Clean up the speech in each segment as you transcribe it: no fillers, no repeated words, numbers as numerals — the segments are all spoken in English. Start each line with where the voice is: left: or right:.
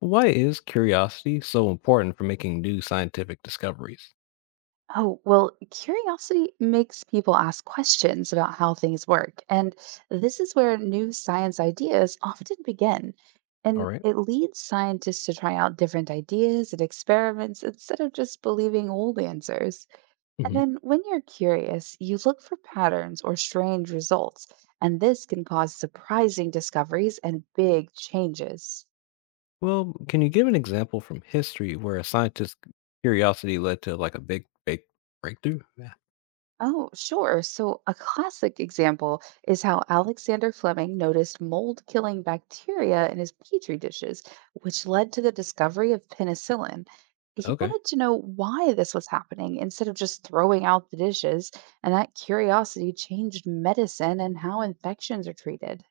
left: Why is curiosity so important for making new scientific discoveries?
right: Oh, well, curiosity makes people ask questions about how things work. And this is where new science ideas often begin.
left: All
right: And
left: right.
right: it leads scientists to try out different ideas and experiments instead of just believing old answers. And
left: Hmm.
right: then when you're curious, you look for patterns or strange results. And this can cause surprising discoveries and big changes.
left: Well, can you give an example from history where a scientist's curiosity led to like a big, big breakthrough? Yeah.
right: Oh, sure. So, a classic example is how Alexander Fleming noticed mold killing bacteria in his petri dishes, which led to the discovery of penicillin. He
left: Okay.
right: wanted to know why this was happening instead of just throwing out the dishes, and that curiosity changed medicine and how infections are treated.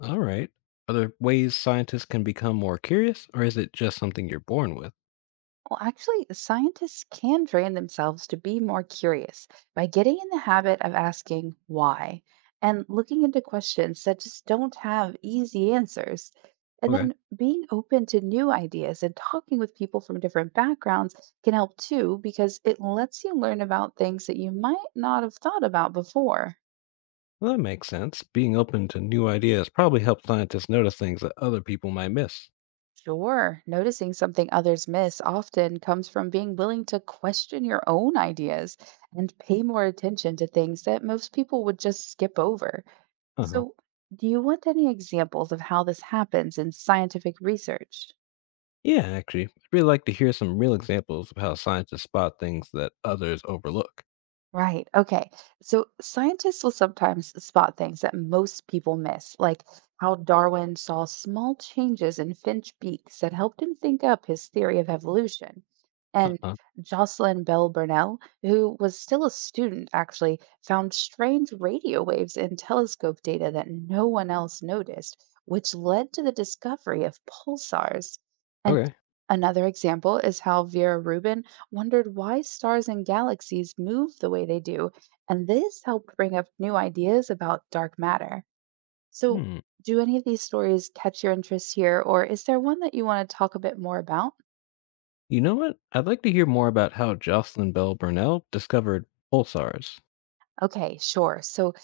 left: All right. Are there ways scientists can become more curious, or is it just something you're born with?
right: Well, actually, scientists can train themselves to be more curious by getting in the habit of asking why and looking into questions that just don't have easy answers. And
left: Okay.
right: then being open to new ideas and talking with people from different backgrounds can help too, because it lets you learn about things that you might not have thought about before.
left: Well, that makes sense. Being open to new ideas probably helps scientists notice things that other people might miss.
right: Sure, noticing something others miss often comes from being willing to question your own ideas and pay more attention to things that most people would just skip over.
left: Uh huh.
right: So, do you want any examples of how this happens in scientific research?
left: Yeah, actually, I'd really like to hear some real examples of how scientists spot things that others overlook.
right: Right. Okay. So scientists will sometimes spot things that most people miss, like how Darwin saw small changes in finch beaks that helped him think up his theory of evolution. And
left: Uh-uh.
right: Jocelyn Bell Burnell, who was still a student, actually found strange radio waves in telescope data that no one else noticed, which led to the discovery of pulsars. And
left: Okay.
right: another example is how Vera Rubin wondered why stars and galaxies move the way they do, and this helped bring up new ideas about dark matter. So,
left: Hmm.
right: do any of these stories catch your interest here, or is there one that you want to talk a bit more about?
left: You know what? I'd like to hear more about how Jocelyn Bell Burnell discovered pulsars.
right: Okay, sure. So,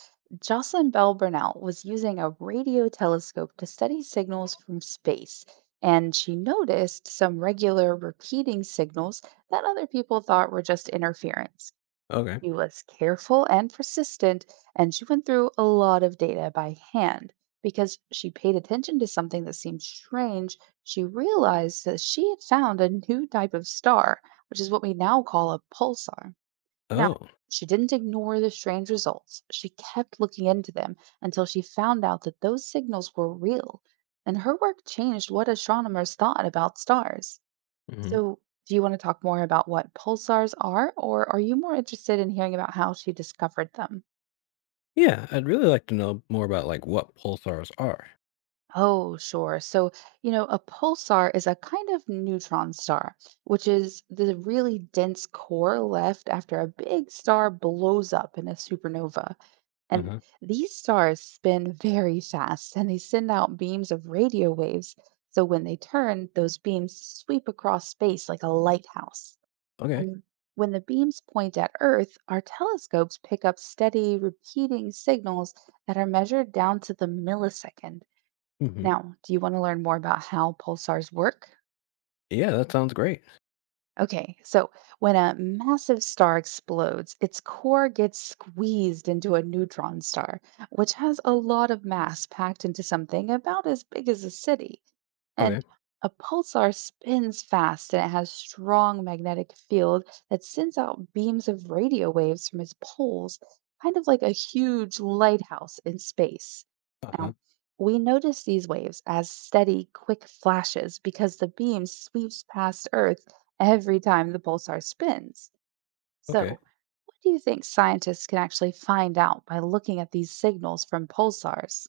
right: Jocelyn Bell Burnell was using a radio telescope to study signals from space, and she noticed some regular repeating signals that other people thought were just interference.
left: Okay.
right: She was careful and persistent, and she went through a lot of data by hand. Because she paid attention to something that seemed strange, she realized that she had found a new type of star, which is what we now call a pulsar. Now,
left: Oh.
right: she didn't ignore the strange results. She kept looking into them until she found out that those signals were real. And her work changed what astronomers thought about stars.
left: Hmm.
right: So, do you want to talk more about what pulsars are, or are you more interested in hearing about how she discovered them?
left: Yeah, I'd really like to know more about like what pulsars are.
right: Oh, sure. So, you know, a pulsar is a kind of neutron star, which is the really dense core left after a big star blows up in a supernova. And
left: Uh-huh.
right: these stars spin very fast and they send out beams of radio waves. So, when they turn, those beams sweep across space like a lighthouse.
left: Okay.
right: And when the beams point at Earth, our telescopes pick up steady, repeating signals that are measured down to the millisecond.
left: Hmm.
right: Now, do you want to learn more about how pulsars work?
left: Yeah, that sounds great.
right: Okay, so when a massive star explodes, its core gets squeezed into a neutron star, which has a lot of mass packed into something about as big as a city. And
left: Okay.
right: a pulsar spins fast and it has strong magnetic field that sends out beams of radio waves from its poles, kind of like a huge lighthouse in space.
left: Uh-huh.
right: Now, we notice these waves as steady, quick flashes because the beam sweeps past Earth every time the pulsar spins.
left: Okay.
right: So, what do you think scientists can actually find out by looking at these signals from pulsars?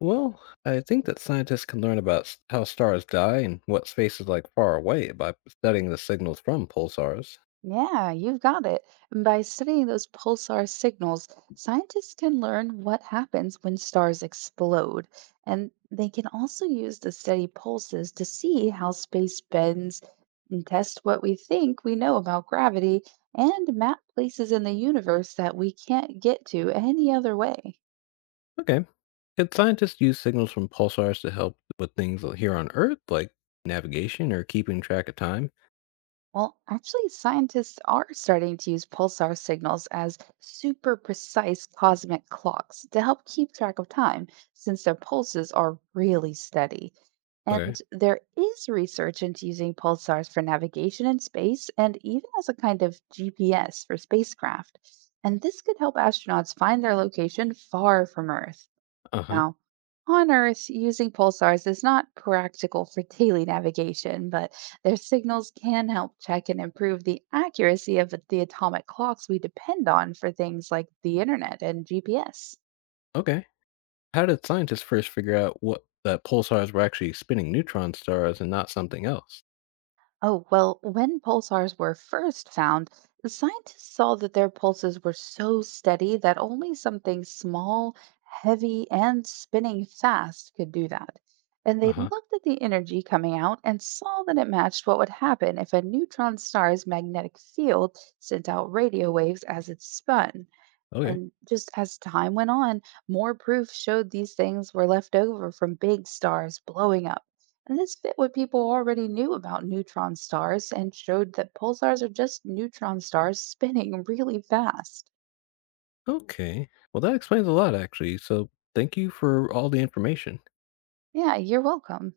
left: Well, I think that scientists can learn about how stars die and what space is like far away by studying the signals from pulsars.
right: Yeah, you've got it. And by studying those pulsar signals, scientists can learn what happens when stars explode. And they can also use the steady pulses to see how space bends and test what we think we know about gravity and map places in the universe that we can't get to any other way.
left: Okay. Can scientists use signals from pulsars to help with things here on Earth, like navigation or keeping track of time?
right: Well, actually, scientists are starting to use pulsar signals as super precise cosmic clocks to help keep track of time, since their pulses are really steady.
left: Okay.
right: And there is research into using pulsars for navigation in space and even as a kind of GPS for spacecraft. And this could help astronauts find their location far from Earth.
left: Uh huh.
right: Now, on Earth, using pulsars is not practical for daily navigation, but their signals can help check and improve the accuracy of the atomic clocks we depend on for things like the internet and GPS.
left: Okay. How did scientists first figure out what that pulsars were actually spinning neutron stars and not something else?
right: Oh, well, when pulsars were first found, scientists saw that their pulses were so steady that only something small, heavy, and spinning fast could do that. And
left: Uh
right: they
left: huh.
right: looked at the energy coming out and saw that it matched what would happen if a neutron star's magnetic field sent out radio waves as it spun.
left: Okay.
right: And just as time went on, more proof showed these things were left over from big stars blowing up. And this fit what people already knew about neutron stars and showed that pulsars are just neutron stars spinning really fast.
left: Okay. Well, that explains a lot, actually. So thank you for all the information.
right: Yeah, you're welcome.